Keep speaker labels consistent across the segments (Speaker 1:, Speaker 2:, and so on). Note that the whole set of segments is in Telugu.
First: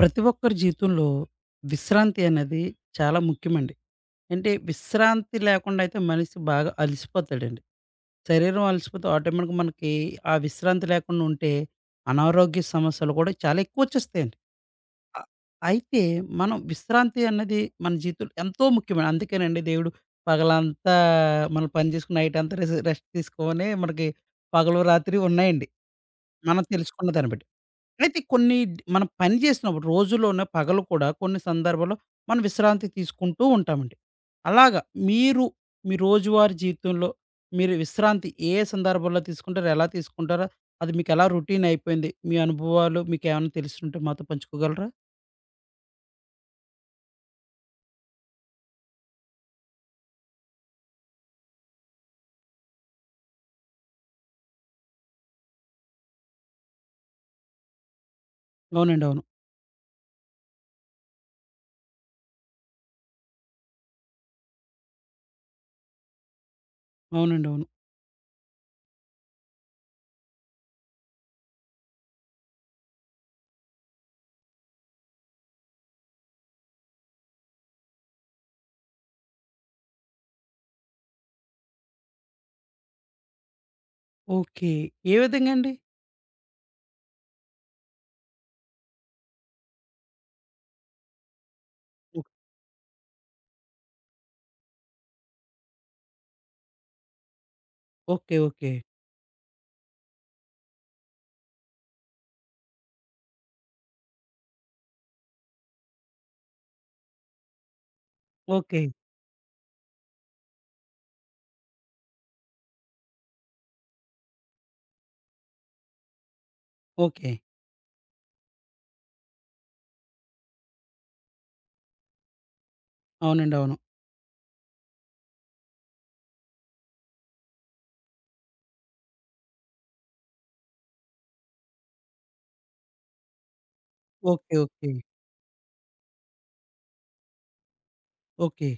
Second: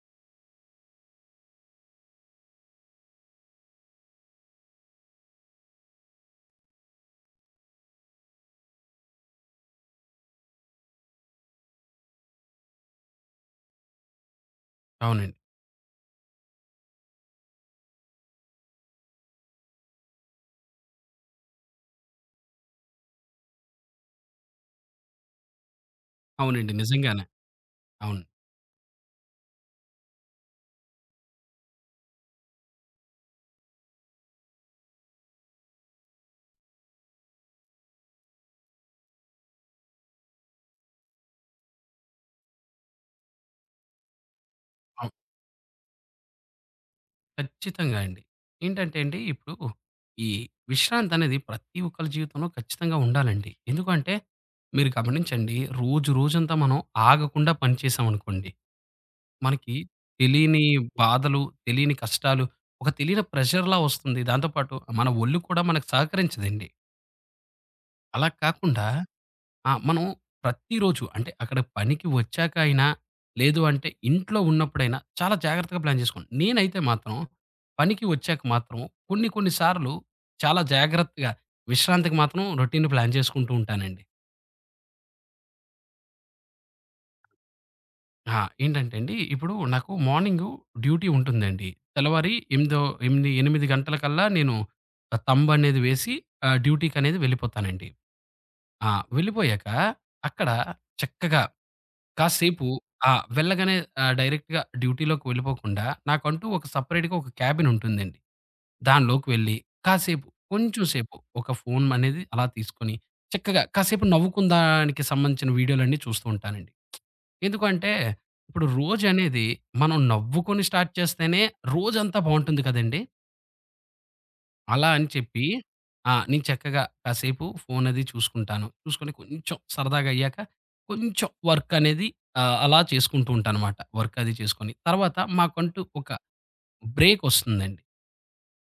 Speaker 1: ప్రతి ఒక్కరి జీవితంలో విశ్రాంతి అనేది చాలా ముఖ్యమండి. అంటే విశ్రాంతి లేకుండా అయితే మనిషి బాగా అలసిపోతాడండి. శరీరం అలసిపోతే ఆటోమేటిక్‌గా మనకి ఆ విశ్రాంతి లేకుండా ఉంటే అనారోగ్య సమస్యలు కూడా చాలా ఎక్కువొచ్చేస్తాయండి. అ
Speaker 2: అవునండి.
Speaker 1: అయితే మనం విశ్రాంతి అన్నది మన జీవితంలో ఎంతో ముఖ్యమైన అందుకేనండి దేవుడు పగలంతా మనం పని చేసుకుని నైట్ అంతా రెస్ట్ తీసుకొని మనకి పగలు, రాత్రి ఉన్నాయండి. మనం
Speaker 2: అవునండి.
Speaker 1: తెలుసుకున్న
Speaker 2: నిజంగానే.
Speaker 1: దాన్ని బట్టి. అయితే
Speaker 2: అవును.
Speaker 1: కొన్ని మనం పని చేసినప్పుడు రోజులోనే పగలు కూడా కొన్ని సందర్భాల్లో మనం విశ్రాంతి తీసుకుంటూ ఉంటామండి. అలాగా మీరు మీ రోజువారీ జీవితంలో మీరు విశ్రాంతి ఏ సందర్భంలో తీసుకుంటారు? ఎలా తీసుకుంటారో అది మీకెలా రొటీన్ అయిపోయింది? మీ అనుభవాలు మీకేమన్నా తెలిసుంటే మాతో పంచుకోగలరా?
Speaker 2: అవును. ఖచ్చితంగా అండి. ఏంటంటే అండి, ఇప్పుడు ఈ విశ్రాంతనేది ప్రతి ఒక్కళ్ళ జీవితంలో ఖచ్చితంగా ఉండాలండి. ఎందుకంటే మీరు గమనించండి, రోజు రోజంతా మనం ఆగకుండా పని చేశామనుకోండి,
Speaker 1: అవునండి. అవును.
Speaker 2: మనకి తెలియని బాధలు, తెలియని కష్టాలు, ఒక తెలియని ప్రెషర్‌లా వస్తుంది. దాంతో పాటు మన ఒళ్ళు కూడా మనకు సహకరించదండి.
Speaker 1: అవునండి. అవును.
Speaker 2: అలా కాకుండా మనం ప్రతిరోజు అంటే అక్కడ పనికి వచ్చాక అయినా, లేదు అంటే ఇంట్లో ఉన్నప్పుడైనా చాలా జాగ్రత్తగా ప్లాన్ చేసుకోండి. నేనైతే మాత్రం పనికి వచ్చాక మాత్రం కొన్ని కొన్ని సార్లు చాలా జాగ్రత్తగా విశ్రాంతికి మాత్రం రొటీన్ ప్లాన్ చేసుకుంటూ ఉంటానండి.
Speaker 1: ఓకే. ఏ విధంగా అండి?
Speaker 2: ఆ! ఏంటంటే అండి ఇప్పుడు నాకు మార్నింగు డ్యూటీ ఉంటుందండి.
Speaker 1: ఓక్
Speaker 2: తెల్లవారి ఎనిమిదో ఎనిమిది 8 గంటలకల్లా నేను థంబ్ అనేది వేసి డ్యూటీకనేది వెళ్ళిపోతానండి.
Speaker 1: Okay okay.
Speaker 2: ఆ! వెళ్ళిపోయాక అక్కడ చక్కగా కాసేపు ఆ! వెళ్ళగానే డైరెక్ట్‌గా డ్యూటీలోకి వెళ్ళిపోకుండా నాకంటూ ఒక సెపరేట్‌గా ఒక క్యాబిన్ ఉంటుందండి.
Speaker 1: ఓకే.
Speaker 2: దానిలోకి వెళ్ళి కాసేపు కొంచెం సేపు ఒక ఫోన్ అనేది అలా తీసుకొని చక్కగా కాసేపు నవ్వుకుందానికి సంబంధించిన వీడియోలన్నీ చూస్తూ ఉంటానండి.
Speaker 1: ఓకే.
Speaker 2: ఎందుకంటే ఇప్పుడు రోజనేది మనం నవ్వుకొని స్టార్ట్ చేస్తేనే రోజంతా బావుంటుంది కదండీ!
Speaker 1: అవునండి. అవును.
Speaker 2: అలా అని చెప్పి నేను చక్కగా కాసేపు ఫోన్ అది చూసుకుంటాను. చూసుకొని కొంచెం సరదాగా అయ్యాక కొంచెం వర్క్ అనేది అలా చేసుకుంటూ ఉంటానమాట. వర్క్ అది
Speaker 1: ఓకే.
Speaker 2: చేసుకొని.
Speaker 1: ఓకే.
Speaker 2: తర్వాత మాకంటూ ఒక బ్రేక్ వస్తుందండి.
Speaker 1: ఓకే.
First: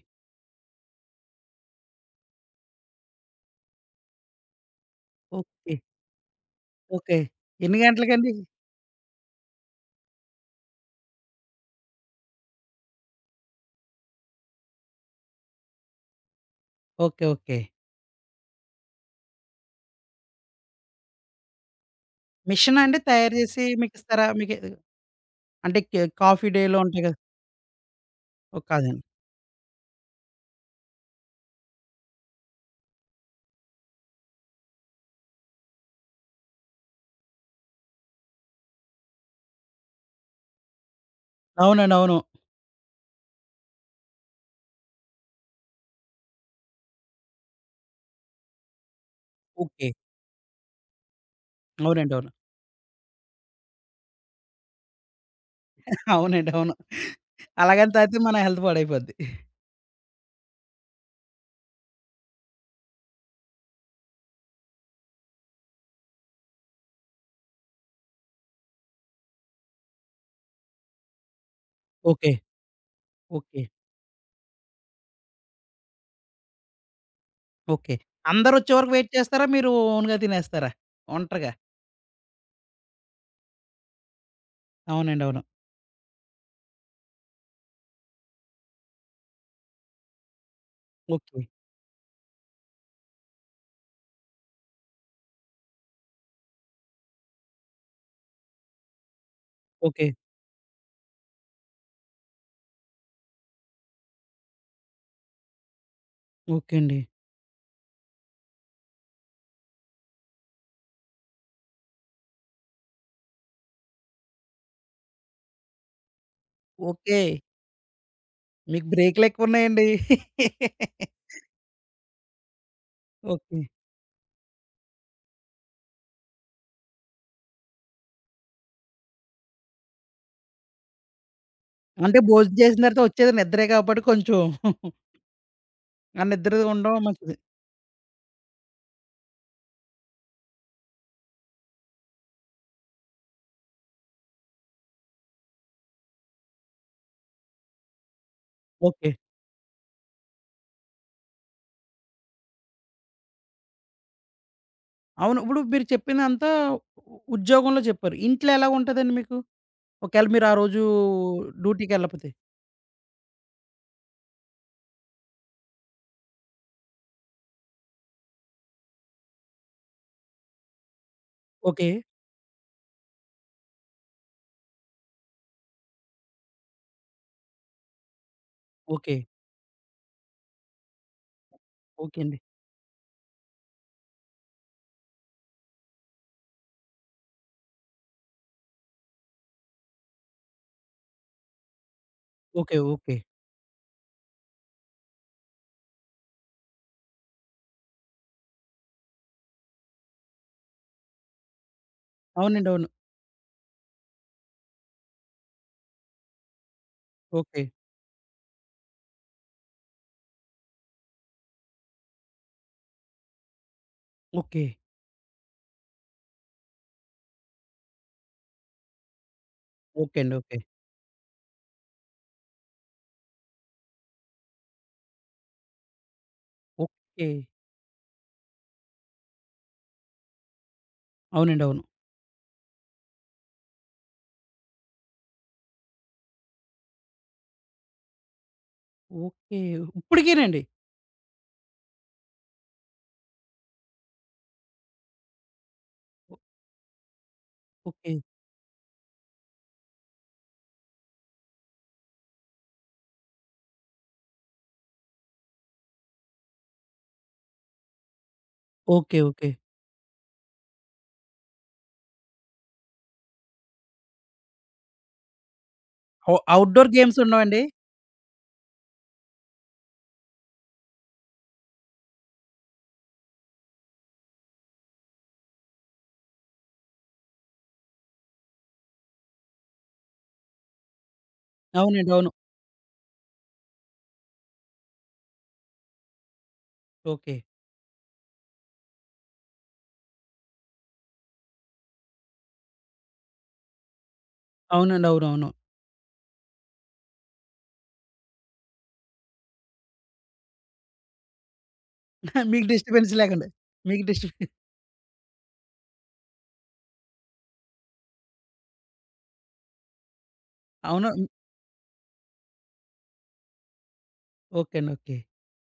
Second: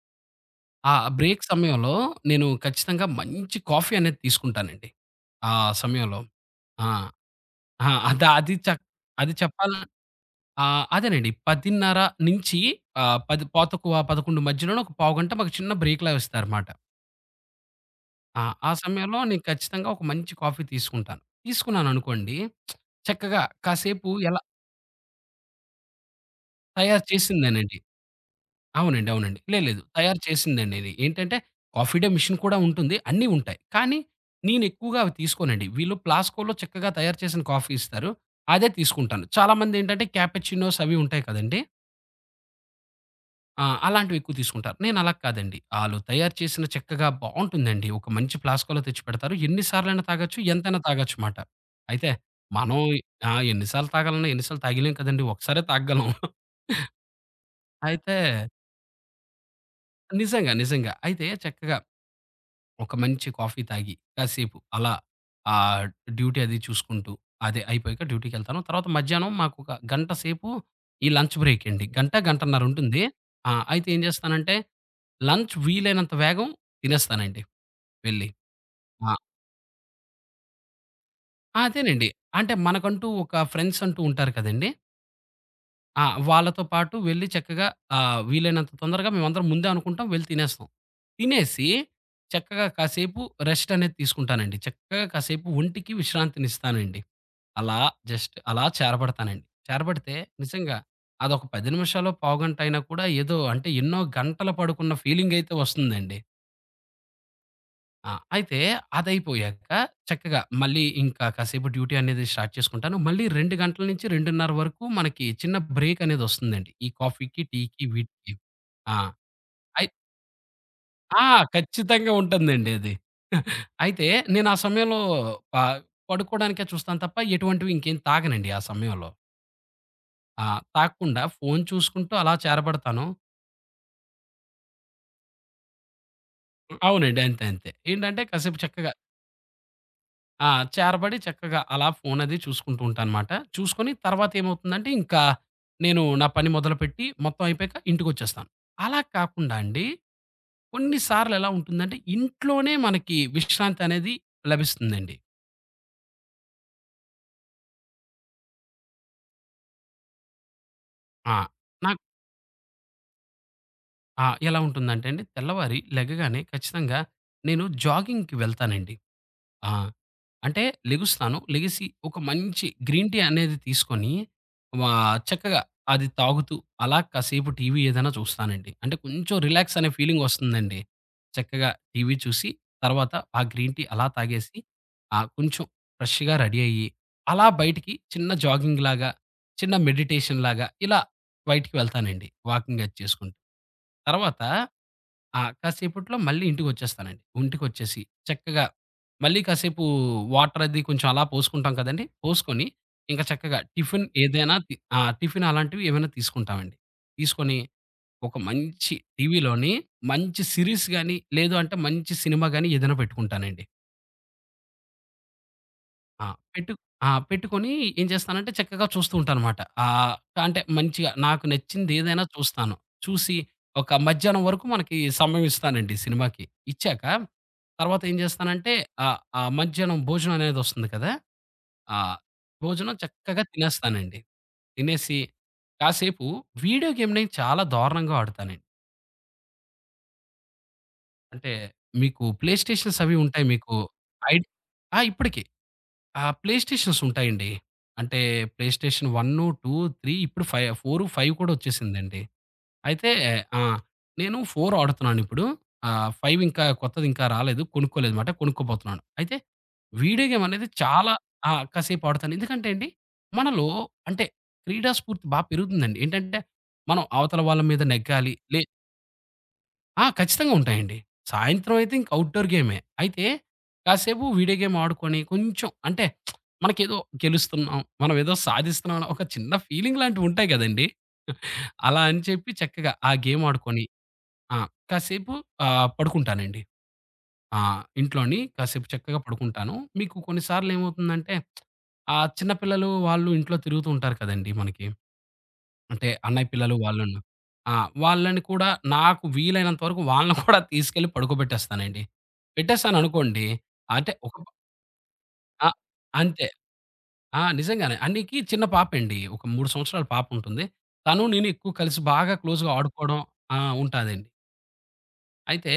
Speaker 2: ఆ బ్రేక్ సమయంలో నేను ఖచ్చితంగా మంచి కాఫీ అనేది తీసుకుంటానండి. ఆ
Speaker 1: ఓకే.
Speaker 2: సమయంలో. ఆ!
Speaker 1: ఓకే. ఎన్ని
Speaker 2: ఆ! అద
Speaker 1: గంటలకండి?
Speaker 2: అది చ అది చెప్పాల ఆహ్, అదేనండి 10:30 నుంచి 10 పాతకువ 11 మధ్యలోనే ఒక పావుగంట మాకు చిన్న బ్రేక్‌లా ఇస్తారమాట.
Speaker 1: ఓకే. ఓకే.
Speaker 2: ఆ! ఆ సమయంలో నేను ఖచ్చితంగా ఒక మంచి కాఫీ తీసుకుంటాను. తీసుకున్నాననుకోండి,
Speaker 1: మిషనా అండి? తయారు
Speaker 2: చక్కగా
Speaker 1: జేసి
Speaker 2: కాసేపు
Speaker 1: మీకిస్తారా?
Speaker 2: ఎలా
Speaker 1: మీకే అంటే కే కాఫీ డేలో
Speaker 2: తయారు
Speaker 1: ఉంటాయి గదా!
Speaker 2: చేసిందేనండి.
Speaker 1: ఓహ్! కాదండి.
Speaker 2: అవునండి. అవునండి. లేదు, లేదు. తయారు చేసిందండి ఇది. ఏంటంటే, కాఫీ డే మిషన్ కూడా ఉంటుంది. అన్నీ ఉంటాయి. కానీ నేనెక్కువగా అవి తీసుకోనండి. వీళ్ళు ప్లాస్కోలో చక్కగా తయారు చేసిన కాఫీ ఇస్తారు. అదే తీసుకుంటాను. చాలామందేంటంటే, క్యాపచినోస్ అవి ఉంటాయి కదండీ!
Speaker 1: అవునండి. అవును.
Speaker 2: అలాంటివి ఎక్కువ తీసుకుంటారు. నేను అలా కాదండి. ఆళ్ళు తయారు చేసిన చక్కగా బావుంటుందండి. ఒక మంచి ప్లాస్కోలో తెచ్చిపెడతారు. ఎన్ని
Speaker 1: ఓకే.
Speaker 2: సార్లైనా తాగొచ్చు, ఎంతైనా తాగొచ్చు మాట. అయితే
Speaker 1: అవునండి. అవును.
Speaker 2: మనం ఎన్ని సార్లు తాగాలన్నా, ఎన్ని సార్లు తాగలేం కదండీ! ఒకసారే తాగగలం.
Speaker 1: అవునండి. అవును. అలాగని
Speaker 2: అయితే
Speaker 1: తాగితే మన హెల్త్ పాడైపోద్ది.
Speaker 2: నిజంగా, నిజంగా. అయితే చక్కగా ఒక మంచి కాఫీ తాగి, కాసేపు అలా ఆహ్, డ్యూటీ అది చూసుకుంటూ, అదే అయిపోయాక డ్యూటీకెళ్తాను. తర్వాత మధ్యాహ్నం మాకొక గంట సేపు ఈ లంచ్ బ్రేక్ అండి. గంట,
Speaker 1: ఓకే.
Speaker 2: గంటన్నర ఉంటుంది.
Speaker 1: ఓకే.
Speaker 2: అయితే ఏం చేస్తానంటే, లంచ్ వీలైనంత వేగం తినేస్తానండి
Speaker 1: ఓకే.
Speaker 2: వెళ్ళి.
Speaker 1: అందరొచ్చే వరకు వెయిట్
Speaker 2: ఆ!
Speaker 1: చేస్తారా? మీరు ఓన్‌గా తినేస్తారా? ఒంటరిగా?
Speaker 2: ఆ, అదేనండి. అంటే మనకంటూ ఒక ఫ్రెండ్స్ అంటూ ఉంటారు కదండీ!
Speaker 1: అవునండి. అవును.
Speaker 2: వాళ్ళతో పాటు వెళ్లి చక్కగా వీలైనంత తొందరగా మేమందరం ముందే అనుకుంటాం. వెళ్లి తినేస్తాం.
Speaker 1: ఓకే.
Speaker 2: తినేసి చక్కగా కాసేపు రెస్ట్ అనేది తీసుకుంటానండి. చక్కగా కాసేపు ఒంటికి విశ్రాంతినిస్తానండి. అలా జస్ట్ అలా చేరబడతానండి.
Speaker 1: ఓకే.
Speaker 2: చేరబడితే నిజంగా అదొక 10 నిమిషాలో, పావుగంట అయినా కూడా ఏదో అంటే ఎన్నో గంటలు పడుకున్న ఫీలింగయితే వస్తుందండి.
Speaker 1: ఓకే అండి.
Speaker 2: అయితే అదయిపోయాక చక్కగా మళ్ళీ ఇంకా కాసేపు డ్యూటీ అనేది స్టార్ట్ చేసుకుంటాను. మళ్ళీ 2 గంటల నుంచి 2:30 వరకు మనకి చిన్న బ్రేక్ అనేదొస్తుందండి. ఈ
Speaker 1: ఓకే.
Speaker 2: కాఫీకి, టీకి వీటికి.
Speaker 1: మీకు
Speaker 2: ఆ!
Speaker 1: బ్రేకులెక్కువున్నాయండి.
Speaker 2: అయి ఆ! ఖచ్చితంగా ఉంటుందండి అది.
Speaker 1: ఓకే.
Speaker 2: అయితే నేను ఆ సమయంలో ప పడుకోవడానికే చూస్తాను తప్ప ఎటువంటివి ఇంకేం తాగనండి ఆ సమయంలో. ఆ! తాగకుండా ఫోను చూసుకుంటూ
Speaker 1: అంటే
Speaker 2: అలా
Speaker 1: భోజనం చేసిన తర్వాత
Speaker 2: చేరబడతాను.
Speaker 1: వచ్చేది నిద్రే కాబట్టి కొంచెం ఆ నిద్ర ఉండడం
Speaker 2: అవునండి.
Speaker 1: మంచిది.
Speaker 2: అంతే. అంతే. ఏంటంటే కాసేపు చక్కగా ఆ! చేరబడి చక్కగా అలా ఫోన్ అది చూసుకుంటూ ఉంటానమాట. చూసుకొని తర్వాత ఏమవుతుందంటే ఇంకా నేను నా పని మొదలుపెట్టి మొత్తం అయిపోయాక ఇంటికొచ్చేస్తాను. అలా
Speaker 1: ఓకే.
Speaker 2: కాకుండా అండి కొన్ని సార్లు ఎలా ఉంటుందంటే ఇంట్లోనే మనకి విశ్రాంతి అనేది లభిస్తుందండి.
Speaker 1: అవును. ఇప్పుడు మీరు చెప్పిందంతా ఉద్యోగంలో చెప్పారు. ఇంట్లో ఎలాగుంటదండి మీకు? ఒకవేళ మీరు ఆ రోజు
Speaker 2: ఆ! నాకు
Speaker 1: డ్యూటీకెళ్ళకపోతే?
Speaker 2: ఎలా ఉంటుందంటే అండి తెల్లవారి లెగగానే ఖచ్చితంగా నేను జాగింగ్‌కి వెళ్తానండి. ఆ! అంటే లెగుస్తాను. లెగిసి
Speaker 1: ఓకే.
Speaker 2: ఒక మంచి గ్రీన్ టీ అనేది తీసుకొని వా చక్కగా అది తాగుతూ అలా కాసేపు టీవీ ఏదైనా చూస్తానండి. అంటే
Speaker 1: ఓకే.
Speaker 2: కొంచెం రిలాక్స్ అనే ఫీలింగ్ వస్తుందండి. చక్కగా టీవీ
Speaker 1: ఓకే అండి.
Speaker 2: చూసి తర్వాత ఆ గ్రీన్ టీ అలా తాగేసి కొంచెం ఫ్రెష్‌గా రెడీ అయ్యి అలా బయటికి చిన్న జాగింగ్ లాగా, చిన్న మెడిటేషన్ లాగా ఇలా బయటికి వెళ్తానండి
Speaker 1: ఓకే.
Speaker 2: వాకింగ్ అది
Speaker 1: ఓకే.
Speaker 2: చేసుకుంటూ. తర్వాత కాసేపట్లో మళ్ళీ ఇంటికొచ్చేస్తానండి. ఇంటికొచ్చేసి చక్కగా మళ్ళీ కాసేపు వాటర్ అది కొంచెం అలా పోసుకుంటాం కదండీ! పోసుకొని
Speaker 1: అవునండి. అవును.
Speaker 2: ఇంకా చక్కగా టిఫిన్ ఏదైనా తి ఆ! టిఫిన్ అలాంటివి ఏమైనా తీసుకుంటామండి. తీసుకొని
Speaker 1: ఓకే.
Speaker 2: ఒక మంచి టీవీలోని మంచి సీరీస్ గాని, లేదు అంటే మంచి సినిమా గాని ఏదైనా పెట్టుకుంటానండి.
Speaker 1: ఓకే.
Speaker 2: ఆ! పెట్టు ఆ! పెట్టుకొని ఏం చేస్తానంటే చక్కగా చూస్తూ ఉంటానన్నమాట. ఆహ్,
Speaker 1: ఓకే అండి. ఓకే.
Speaker 2: అంటే మంచిగా నాకు నచ్చిందేదైనా చూస్తాను. చూసి ఒక మధ్యాహ్నం వరకు మనకి సమయం ఇస్తానండి సినిమాకి. ఇచ్చాక
Speaker 1: ఓకే.
Speaker 2: తర్వాత ఏం చేస్తానంటే ఆ మధ్యాహ్నం భోజనం అనేదొస్తుంది కదా!
Speaker 1: అవునండి. అవును.
Speaker 2: ఆ భోజనం చక్కగా తినేస్తానండి. తినేసి కాసేపు వీడియో గేమ్‌ని చాలా దారుణంగా ఆడుతానండి.
Speaker 1: ఓకే. ఇప్పటికేనండి?
Speaker 2: అంటే మీకు ప్లే స్టేషన్స్ అవి ఉంటాయి మీకు ఐడి ఆ! ఇప్పటికి.
Speaker 1: ఓ
Speaker 2: ప్లే స్టేషన్స్ ఉంటాయండి.
Speaker 1: ఓకే.
Speaker 2: అంటే ప్లే స్టేషన్ 1, 2, 3 ఇప్పుడు ఫై 4, 5 కూడా వచ్చేసిందండి. అయితే ఆ! నేను 4 ఆడుతున్నానిప్పుడు. 5 ఇంకా కొత్తది ఇంకా రాలేదు. కొనుక్కోలేదమాట. కొనుక్కోబోతున్నాను.
Speaker 1: ఓకే.
Speaker 2: అయితే
Speaker 1: ఓకే.
Speaker 2: వీడియో గేమ్ అనేది చాలా కాసేపు ఆడుతాను. ఎందుకంటే అండి, మనలో అంటే క్రీడా స్ఫూర్తి పెరుగుతుందండి.
Speaker 1: ఔ
Speaker 2: ఏంటంటే,
Speaker 1: ఔట్‌డోర్
Speaker 2: మనం
Speaker 1: గేమ్స్
Speaker 2: అవతల వాళ్ళ
Speaker 1: ఉండవండి?
Speaker 2: మీద నెగ్గాలి. లే ఆ! ఖచ్చితంగా ఉంటాయండి. సాయంత్రం అయితే ఇంక ఔట్‌డోర్ గేమే. అయితే కాసేపు వీడియో గేమ్ ఆడుకొని కొంచెం అంటే మనకేదో గెలుస్తున్నాం, మనం ఏదో సాధిస్తున్నాం అన్న ఒక చిన్న ఫీలింగ్ లాంటివి ఉంటాయి గదండీ! అలా
Speaker 1: అవునండి.
Speaker 2: అని
Speaker 1: అవును.
Speaker 2: చెప్పి చక్కగా ఆ గేమ్ ఆడుకొని ఆ! కాసేపు పడుకుంటానండి.
Speaker 1: ఓకే.
Speaker 2: ఆ! ఇంట్లోని కాసేపు చక్కగా పడుకుంటాను. మీకు కొన్ని సార్లు ఏమవుతుందంటే ఆ చిన్న పిల్లలు వాళ్ళు ఇంట్లో తిరుగుతూ ఉంటారు కదండీ మనకి.
Speaker 1: అవునండి. అవునవును.
Speaker 2: అంటే అన్నయ్య పిల్లలు వాళ్ళును. ఆ! వాళ్ళని కూడా నాకు వీలైనంత వరకు వాళ్ళని కూడా తీసుకెళ్ళి పడుకోబెట్టేస్తానండి.
Speaker 1: మీకు డిస్టర్బెన్స్
Speaker 2: పెట్టేసాననుకోండి
Speaker 1: లేకుండా. మీకు
Speaker 2: అంటే ఒక
Speaker 1: డిస్టర్బ్
Speaker 2: ఆ! అంతే. నిజంగానే. అన్నికి చిన్న పాపండి. ఒక 3 సంవత్సరాల పాపుంటుంది.
Speaker 1: అవును.
Speaker 2: తను నేను ఎక్కువ కలిసి బాగా క్లోజ్‌గా ఆడుకోవడం ఆ! ఉంటాదండి.
Speaker 1: ఓకే అండి. ఓకే.
Speaker 2: అయితే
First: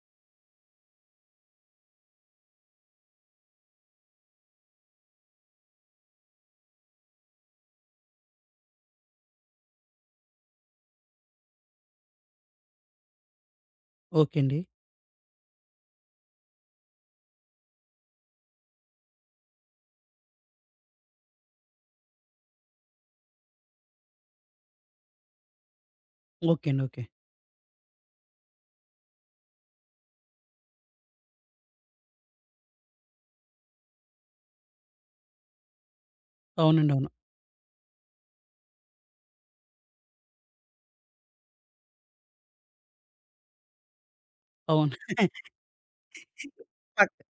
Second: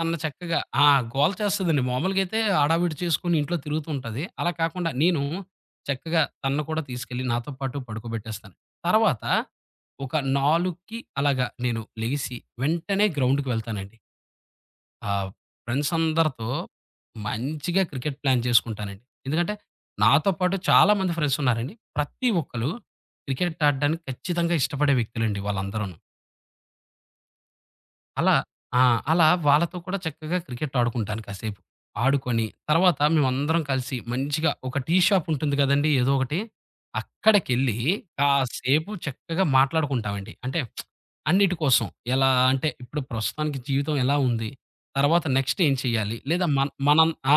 Speaker 2: తను చక్కగా గోల చేస్తదండి. మామూలుగా అయితే హడావిడి చేసుకొని ఇంట్లో తిరుగుతూ ఉంటది. అలా కాకుండా నేను చక్కగా తనను కూడా తీసుకెళ్ళి నాతో పాటు పడుకోబెట్టేస్తాను. తర్వాత ఒక 4కి అలాగా నేను లెగిసి వెంటనే గ్రౌండ్‌కి వెళ్తానండి.
Speaker 1: ఓకే అండి.
Speaker 2: ఆహ్, ఫ్రెండ్స్ అందరితో మంచిగా క్రికెట్ ప్లాన్ చేసుకుంటానండి. ఎందుకంటే నాతో పాటు చాలామంది ఫ్రెండ్స్ ఉన్నారండి. ప్రతి ఒక్కళ్ళు క్రికెట్ ఆడడానికి ఖచ్చితంగా ఇష్టపడే వ్యక్తులండి వాళ్ళందరూను.
Speaker 1: ఓకే అండి. ఓకే.
Speaker 2: అలా ఆ! అలా వాళ్ళతో కూడా చక్కగా క్రికెట్ ఆడుకుంటాను కాసేపు. ఆడుకొని తర్వాత మేమందరం కలిసి మంచిగా ఒక టీ షాప్ ఉంటుంది కదండీ! ఏదో ఒకటి.
Speaker 1: అవునండి. అవును.
Speaker 2: అక్కడికెళ్ళి కాసేపు చక్కగా మాట్లాడుకుంటామండి. అంటే అన్నిటి కోసం. ఎలా అంటే ఇప్పుడు ప్రస్తుతానికి జీవితం ఎలా ఉంది?
Speaker 1: అవును.
Speaker 2: తర్వాత నెక్స్ట్ ఏం చేయాలి? లేదా మనం
Speaker 1: పక్
Speaker 2: ఆ!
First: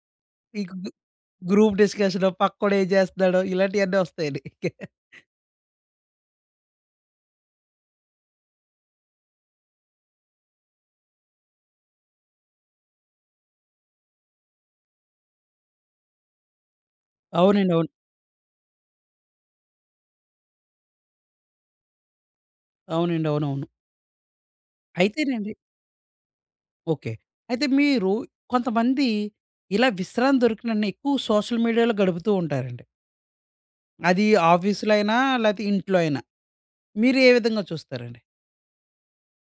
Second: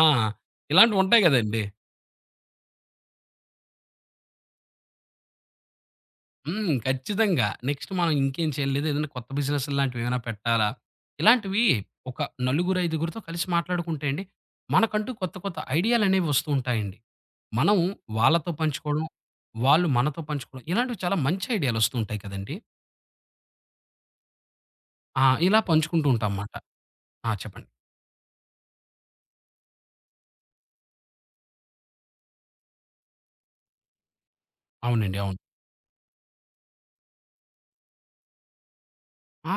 Speaker 1: ఈ గు
Speaker 2: ఇలాంటివి ఉంటాయి కదండీ!
Speaker 1: గ్రూప్ డిస్కషను, పక్కోడు ఏం చేస్తున్నాడో ఇలాంటియన్నీ వస్తాయండి.
Speaker 2: హ్మ్. ఖచ్చితంగా. నెక్స్ట్ మనం ఇంకేం చేయలేదు. ఏదైనా కొత్త బిజినెస్ లాంటివి ఏమైనా పెట్టాలా? ఇలాంటివి ఒక నలుగురు, ఐదుగురితో కలిసి మాట్లాడుకుంటే అండి, మనకంటూ కొత్త, కొత్త ఐడియాలనేవి వస్తూ ఉంటాయండి.
Speaker 1: అవునండి.
Speaker 2: మనం
Speaker 1: అవును.
Speaker 2: వాళ్ళతో పంచుకోవడం, వాళ్ళు మనతో పంచుకోవడం, ఇలాంటివి చాలా మంచి ఐడియాలొస్తూ ఉంటాయి కదండీ!
Speaker 1: అవునండి. అవునవును. అయితేనండి
Speaker 2: ఇలా పంచుకుంటూ ఉంటాం మాట.
Speaker 1: ఓకే. అయితే
Speaker 2: చెప్పండి.
Speaker 1: మీరు కొంతమంది ఇలా విశ్రాంతి దొరికినన్ని ఎక్కువ సోషల్ మీడియాలో గడుపుతూ ఉంటారండి. అది ఆఫీస్‌లో అయినా,
Speaker 2: అవునండి. అవును.
Speaker 1: లేతే ఇంట్లో అయినా. మీరు ఏ విధంగా చూస్తారండి?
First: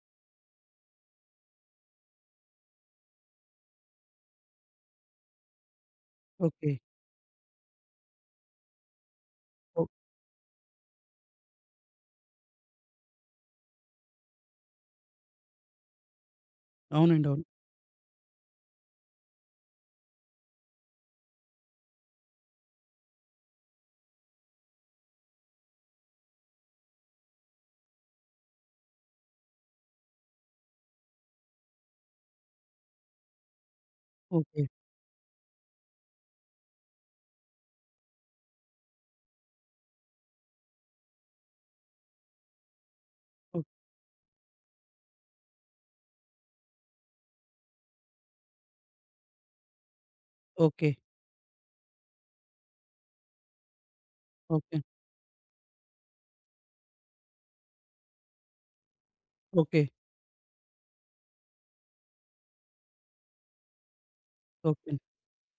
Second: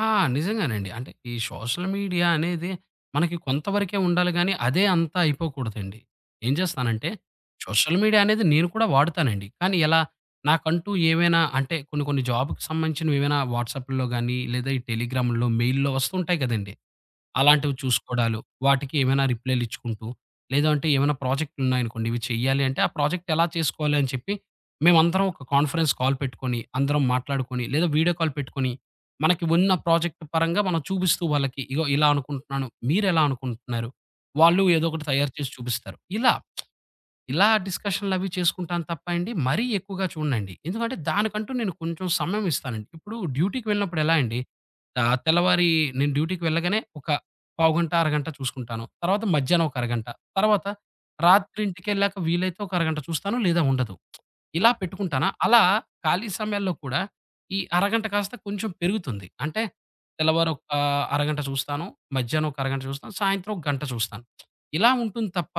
Speaker 2: ఆ! నిజంగానండి. అంటే ఈ సోషల్ మీడియా అనేది మనకి కొంతవరకే ఉండాలి గానీ, అదే అంతా అయిపోకూడదండి. ఏం
Speaker 1: ఓకే.
Speaker 2: చేస్తానంటే, సోషల్ మీడియా అనేది నేను కూడా వాడుతానండి. కానీ
Speaker 1: ఓహ్!
Speaker 2: ఎలా నాకంటూ ఏవైనా అంటే కొన్ని కొన్ని జాబ్‌కి సంబంధించినవి ఏవైనా వాట్సాప్‌ల్లో గానీ, లేదా ఈ టెలిగ్రామ్‌ల్లో, మెయిల్‌లో వస్తుంటాయి కదండీ!
Speaker 1: అవునండి. అవును.
Speaker 2: అలాంటివి చూసుకోవడాలు. వాటికి ఏమైనా రిప్లైలిచ్చుకుంటూ, లేదు అంటే ఏమైనా ప్రాజెక్టులున్నాయనుకోండి, ఇవి చెయ్యాలి అంటే ఆ ప్రాజెక్ట్ ఎలా చేసుకోవాలి అని చెప్పి, మేమందరం ఒక కాన్ఫరెన్స్ కాల్ పెట్టుకొని, అందరం మాట్లాడుకొని, లేదా వీడియో కాల్ పెట్టుకొని, మనకి ఉన్న ప్రాజెక్ట్ పరంగా మనం చూపిస్తూ వాళ్ళకి, ఇగో ఇలా అనుకుంటున్నాను, మీరెలా అనుకుంటున్నారు? వాళ్ళు
Speaker 1: ఓకే.
Speaker 2: ఏదో ఒకటి తయారు చేసి చూపిస్తారు. ఇలా ఇలా డిస్కషన్‌లవి చేసుకుంటాను తప్ప అండి, మరీ ఎక్కువగా చూడనండి. ఎందుకంటే దానికంటూ నేను కొంచెం సమయం ఇస్తానండి. ఇప్పుడు
Speaker 1: ఓహ్!
Speaker 2: డ్యూటీకి వెళ్ళినప్పుడు ఎలా అండి, తెల్లవారి నేను డ్యూటీకి వెళ్ళగానే ఒక పావుగంట, అరగంట చూసుకుంటాను. తర్వాత మధ్యాహ్నం ఒక అరగంట. తర్వాత
Speaker 1: ఓకే.
Speaker 2: రాత్రి ఇంటికెళ్ళాక వీలైతే ఒక అరగంట చూస్తాను లేదా ఉండదు. ఇలా
Speaker 1: ఓకే.
Speaker 2: పెట్టుకుంటానా, అలా ఖాళీ సమయాల్లో కూడా ఈ అరగంట కాస్త కొంచెం పెరుగుతుంది. అంటే
Speaker 1: ఓకే.
Speaker 2: తెల్లవారు ఒక అరగంట చూస్తాను, మధ్యాహ్నం ఒక అరగంట చూస్తాను, సాయంత్రం ఒక గంట చూస్తాను. ఇలా
Speaker 1: ఓకే.
Speaker 2: ఉంటుంది తప్ప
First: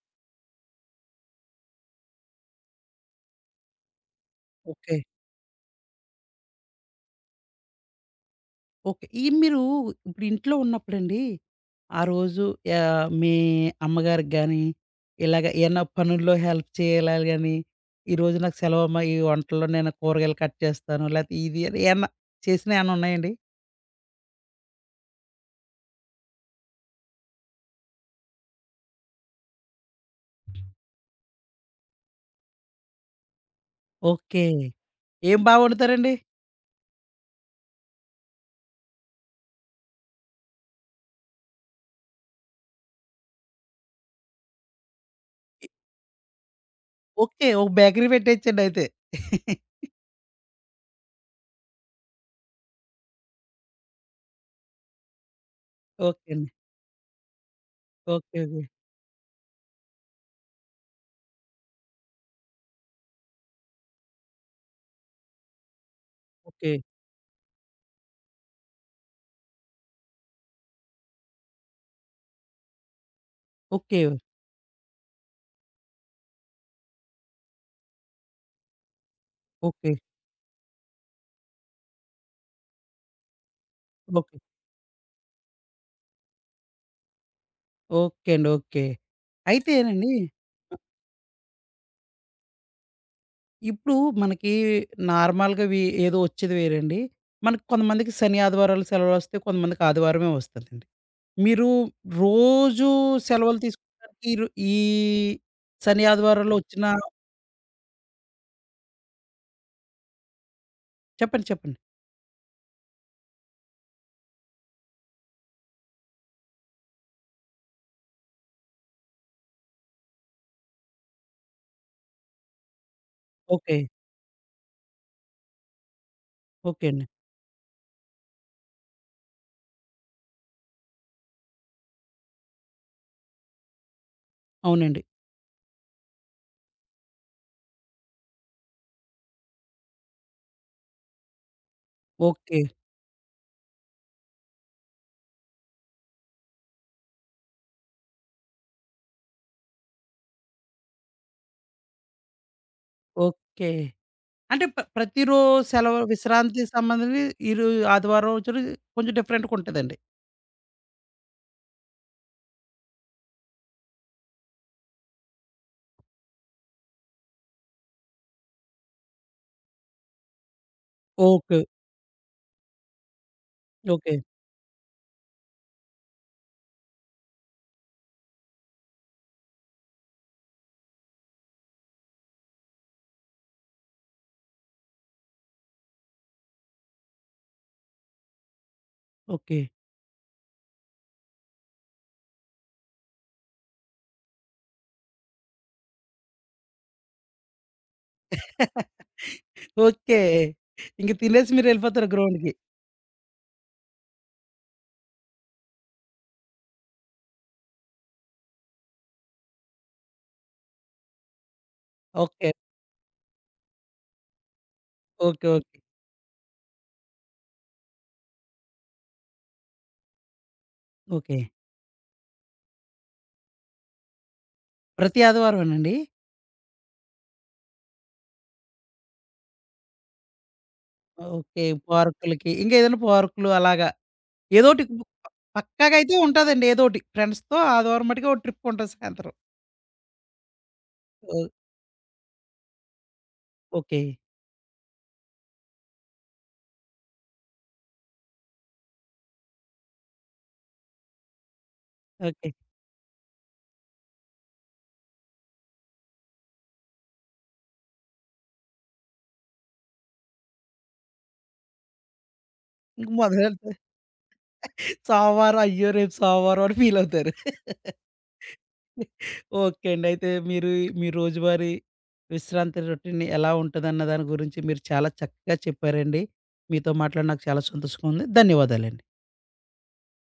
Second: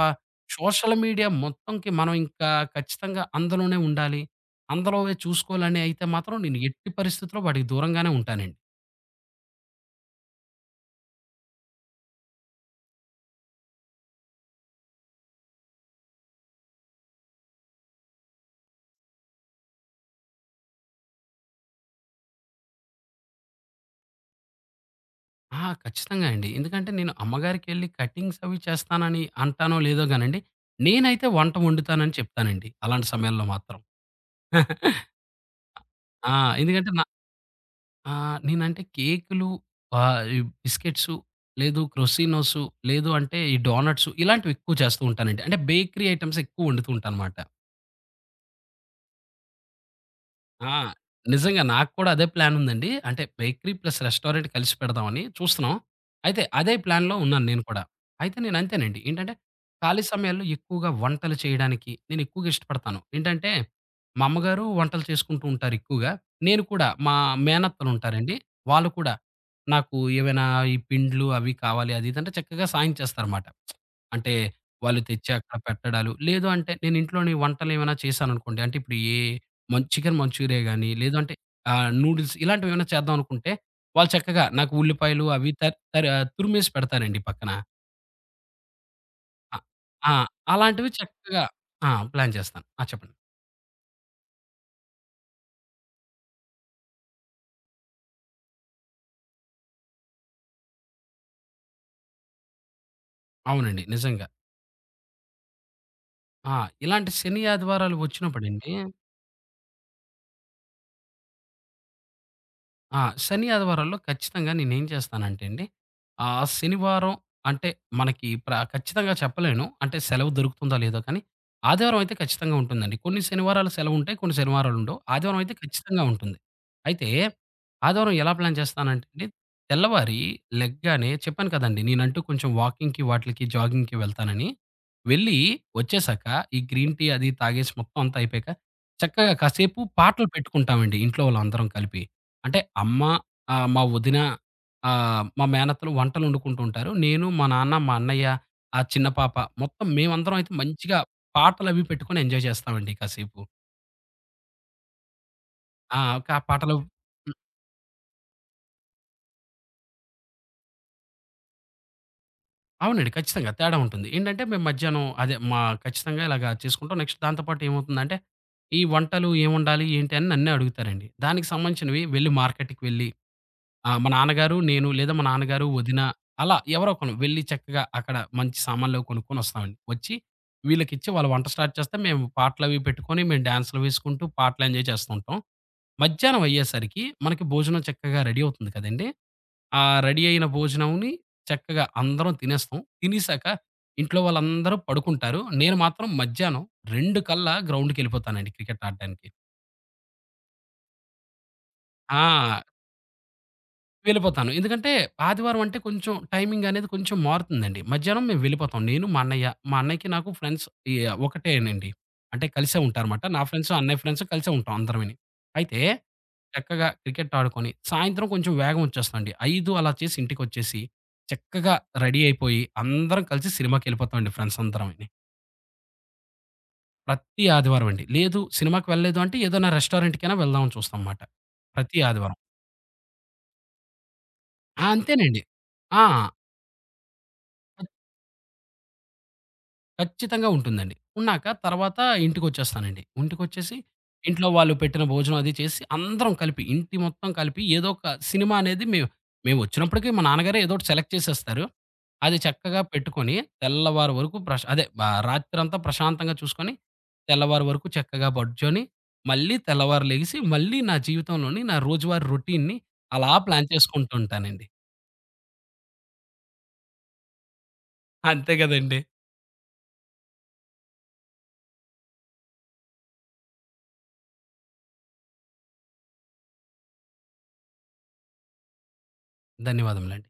Speaker 2: సోషల్ మీడియా మొత్తంకి మనం ఇంకా ఖచ్చితంగా అందులోనే ఉండాలి.
Speaker 1: ఓకే.
Speaker 2: అందులోవే చూసుకోవాలని అయితే మాత్రం నేను ఎట్టి పరిస్థితిలో వాటికి దూరంగానే ఉంటానండి.
Speaker 1: ఓకే. ఈ మీరు ఇప్పుడు ఇంట్లో ఉన్నప్పుడండి, ఆ రోజు ఆహ్, మీ అమ్మగారికి గాని, ఇలాగ ఏమన్నా పనుల్లో హెల్ప్ చేయాలని గాని, "ఈరోజు నాకు సెలవమ్మ, ఈ వంటల్లో నేను కూరగాయలు కట్ చేస్తాను." లేతే ఇది అని ఏమన్నా చేసినయి ఏమన్నా ఉన్నాయండి?
Speaker 2: ఖచ్చితంగా అండి. ఎందుకంటే నేను అమ్మగారికెళ్ళి కటింగ్స్ అవి చేస్తానని అంటానో లేదో గానండి, నేనైతే వంట వండుతానని చెప్తానండి. అలాంటి సమయాల్లో మాత్రం.
Speaker 1: ఓకే. ఏం బా వండుతారండి?
Speaker 2: ఆ! ఎందుకంటే నా నేనంటే కేకులు ఆహ్, ఈ బిస్కెట్సు, లేదు క్రోసినోసు, లేదు అంటే ఈ డోనట్సు ఇలాంటివి ఎక్కువ చేస్తూ ఉంటానండి. అంటే
Speaker 1: ఇ
Speaker 2: బేకరీ ఐటెమ్స్ ఎక్కువ వండుతూ ఉంటానమాట.
Speaker 1: ఓకే. ఒక బేకరీ పెట్టేయొచ్చండి అయితే.
Speaker 2: ఆ! నిజంగా నాకు కూడా అదే ప్లాన్ ఉందండి. అంటే బేకరీ ప్లస్ రెస్టారెంట్ కలిసి పెడదామని చూస్తున్నాం.
Speaker 1: ఓకే
Speaker 2: అయితే
Speaker 1: అండి.
Speaker 2: అదే ప్లాన్‌లో ఉన్నాను నేను కూడా. అయితే
Speaker 1: ఓకే.
Speaker 2: నేను
Speaker 1: ఓకే.
Speaker 2: అంతేనండి. ఏంటంటే ఖాళీ సమయాల్లో ఎక్కువగా వంటలు చేయడానికి నేను ఎక్కువగా ఇష్టపడతాను. ఏంటంటే మా అమ్మగారు వంటలు చేసుకుంటూ ఉంటారు ఎక్కువగా. నేను
Speaker 1: ఓకే.
Speaker 2: కూడా మా మేనత్తలు ఉంటారండి. వాళ్ళు కూడా నాకు ఏవైనా ఈ పిండ్లు అవి కావాలి అది ఇది అంటే చక్కగా సాయం చేస్తారన్నమాట.
Speaker 1: ఓకే.
Speaker 2: అంటే వాళ్ళు తెచ్చి అక్కడ పెట్టడాలు లేదు అంటే నేను ఇంట్లోని వంటలు ఏమైనా చేశాననుకోండి అంటే ఇప్పుడు ఏ మం
Speaker 1: ఓకే.
Speaker 2: చికెన్ మంచూరియా గాని, లేదంటే నూడిల్స్ ఇలాంటివేమైనా చేద్దాం అనుకుంటే, వాళ్ళు
Speaker 1: ఓకే.
Speaker 2: చక్కగా నాకు ఉల్లిపాయలు అవి తర్ తర్ తురిమేసి పెడతారండి పక్కన.
Speaker 1: ఓకే అండి. ఓకే.
Speaker 2: అ ఆ!
Speaker 1: అయితేనండి
Speaker 2: అలాంటివి చక్కగా ప్లాన్ చేస్తాను. చెప్పండి.
Speaker 1: ఇప్పుడు మనకి నార్మల్‌గా ఏదో వచ్చేది వేరండి. మనకు కొంతమందికి శని, ఆదివారాలు సెలవులొస్తాయి. కొంతమందికి ఆదివారమే వస్తదండి. మీరు రోజు సెలవులు
Speaker 2: అవునండి.
Speaker 1: తీసుకోవడానికి
Speaker 2: నిజంగా.
Speaker 1: ఈరు ఈ శని,
Speaker 2: ఆ!
Speaker 1: ఆదివారాల్లో వచ్చిన
Speaker 2: ఇలాంటి శని, ఆదివారాలు వచ్చినప్పుడండి
Speaker 1: చెప్పండి. చెప్పండి.
Speaker 2: శని, ఆదివారాల్లో ఖచ్చితంగా నేనేం చేస్తానంటే అండి, శనివారం అంటే మనకి ఖచ్చితంగా చెప్పలేను. అంటే సెలవు దొరుకుతుందా లేదో కానీ, ఆదివారం అయితే ఖచ్చితంగా ఉంటుందండి. కొన్ని శనివారాలు
Speaker 1: ఓకే.
Speaker 2: సెలవుంటాయి. కొన్ని శనివారాలు ఉండవు. ఆదివారం అయితే ఖచ్చితంగా ఉంటుంది.
Speaker 1: ఓకే అండి.
Speaker 2: అయితే ఆదివారం ఎలా ప్లాన్ చేస్తానంటే అండి, తెల్లవారి లెగ్గానే చెప్పాను కదండీ! నేనంటూ కొంచెం వాకింగ్‌కి, వాటిలకి, జాగింగ్‌కి వెళ్తానని.
Speaker 1: అవునండి.
Speaker 2: వెళ్ళి వచ్చేసాక ఈ గ్రీన్ టీ అది తాగేసి మొత్తం అంతా అయిపోయాక, చక్కగా కాసేపు పాటలు పెట్టుకుంటామండి ఇంట్లో వాళ్ళందరం కలిపి. అంటే
Speaker 1: ఓకే.
Speaker 2: అమ్మ, మా వదిన, మా మేనత్తలు వంటలు వండుకుంటూ ఉంటారు. నేను, మా నాన్న, మా అన్నయ్య, ఆ చిన్న పాప మొత్తం మేమందరం అయితే మంచిగా పాటలవి పెట్టుకొని ఎంజాయ్ చేస్తామండి కాసేపు.
Speaker 1: ఓకే. అంటే ప్రతిరోజు
Speaker 2: ఆ!
Speaker 1: సెలవు
Speaker 2: కా
Speaker 1: విశ్రాంతి
Speaker 2: పాటలు
Speaker 1: సంబంధించి
Speaker 2: హ్మ్.
Speaker 1: ఈరు ఆదివారం వచ్చుడు కొంచెం డిఫరెంట్‌గా ఉంటదండి.
Speaker 2: అవునండి. ఖచ్చితంగా తేడా ఉంటుంది. ఏంటంటే మేము మధ్యాహ్నం అదే మా ఖచ్చితంగా ఇలాగ చేసుకుంటాం. నెక్స్ట్ దాంతో పాటు ఏమవుతుందంటే, ఈ వంటలు ఏం వండాలి? ఏంటి? అని నన్నే అడుగుతారండి. దానికి
Speaker 1: ఓకే.
Speaker 2: సంబంధించినవి మార్కెట్‌కి వెళ్లి మా
Speaker 1: ఓకే.
Speaker 2: నాన్నగారు, నేను లేదా మా నాన్నగారు, వదిన అలా ఎవరో ఒకళ్ళం వెళ్లి చక్కగా అక్కడ మంచి సామాన్లు అవి కొనుక్కొని వస్తామండి. వచ్చి వీళ్ళకిచ్చి వాళ్ళు వంట స్టార్ట్ చేస్తే మేము పాటలవి పెట్టుకొని మేము డాన్స్‌లు వేసుకుంటూ పాటలు ఎంజాయ్ చేస్తూ ఉంటాం. మధ్యాహ్నం అయ్యేసరికి మనకి భోజనం చక్కగా రెడీ అవుతుంది కదండీ!
Speaker 1: ఓకే.
Speaker 2: ఆ రెడీ అయిన భోజనంని చక్కగా అందరం తినేస్తాం. తినేసాక ఇంట్లో వాళ్ళందరూ పడుకుంటారు. నేను మాత్రం మధ్యాహ్నం 2 కల్లా గ్రౌండ్‌కెళ్ళిపోతానండి క్రికెట్ ఆడడానికి.
Speaker 1: ఓకే. ఇంక తినేసి మీరెళ్ళిపోతారు గ్రౌండ్‌కి.
Speaker 2: ఆ! వెళ్ళిపోతాను. ఎందుకంటే ఆదివారం అంటే కొంచెం టైమింగ్ అనేది కొంచెం మారుతుందండి. మధ్యాహ్నం మేము వెళ్ళిపోతాం. నేను, మా అన్నయ్య. మా అన్నయ్యకి నాకు ఫ్రెండ్స్ ఈ ఒకటేనండి. అంటే
Speaker 1: ఓకే.
Speaker 2: కలిసే ఉంటారమాట. నా ఫ్రెండ్స్, అన్నయ్య ఫ్రెండ్స్ కలిసే ఉంటాం అందరమని.
Speaker 1: ఓకే.
Speaker 2: అయితే
Speaker 1: ఓకే.
Speaker 2: చక్కగా క్రికెట్ ఆడుకొని సాయంత్రం కొంచెం వేగం వచ్చేస్తామండి. 5 అలా చేసి ఇంటికొచ్చేసి
Speaker 1: ఓకే.
Speaker 2: చక్కగా రెడీ అయిపోయి అందరం కలిసి సినిమాకెళ్ళిపోతామండి ఫ్రెండ్స్ అందరమని.
Speaker 1: ప్రతి ఆదివారమేనండి?
Speaker 2: ప్రతి ఆదివారం అండి. లేదు సినిమాకి వెళ్ళలేదు అంటే ఏదైనా రెస్టారెంట్‌కైనా వెళ్దామని చూస్తాంమాట.
Speaker 1: ఓకే.
Speaker 2: ప్రతి ఆదివారం.
Speaker 1: పార్కులకి ఇంకేదైనా పార్కులు అలాగా ఏదోటి
Speaker 2: అంతేనండి.
Speaker 1: పక్కాగా
Speaker 2: ఆ!
Speaker 1: అయితే ఉంటాదండి ఏదోటి. ఫ్రెండ్స్‌తో ఆదివారం మటుకు ఓ ట్రిప్ ఉంటది సాయంత్రం.
Speaker 2: ఖచ్చితంగా ఉంటుందండి. ఉన్నాక
Speaker 1: ఓ
Speaker 2: తర్వాత ఇంటికొచ్చేస్తానండి. ఇంటికొచ్చేసి
Speaker 1: ఓకే.
Speaker 2: ఇంట్లో వాళ్ళు పెట్టిన భోజనం అది చేసి అందరం కలిపి, ఇంటి మొత్తం కలిపి ఏదో ఒక సినిమా అనేది మేమొచ్చినప్పటికి మా నాన్నగారే ఏదో ఒకటి సెలెక్ట్ చేసేస్తారు. అది
Speaker 1: ఓకే.
Speaker 2: చక్కగా పెట్టుకొని తెల్లవారి వరకు ప్రశ్ అదే ఆహ్, రాత్రంతా ప్రశాంతంగా చూసుకొని, తెల్లవారి వరకు చక్కగా పడుచొని, మళ్ళీ తెల్లవారు లెగిసి, మళ్ళీ నా జీవితంలోని నా రోజువారీ రొటీన్‌ని
Speaker 1: ఇంక
Speaker 2: అలా ప్లాన్
Speaker 1: మొదలెడతారు.
Speaker 2: చేసుకుంటూ ఉంటానండి.
Speaker 1: సోమవారం అయ్యో! రేపు సోమవారం అని ఫీలవుతారు.
Speaker 2: అంతే గదండీ!
Speaker 1: ఓకే అండి. అయితే మీరు మీ రోజువారీ విశ్రాంతి రొటీన్ ఎలా ఉంటదన్న దాని గురించి మీరు చాలా చక్కగా చెప్పారండి. మీతో మాట్లాడి నాకు చాలా సంతోషంగా ఉంది. ధన్యవాదాలండి.
Speaker 2: ధన్యవాదములండి.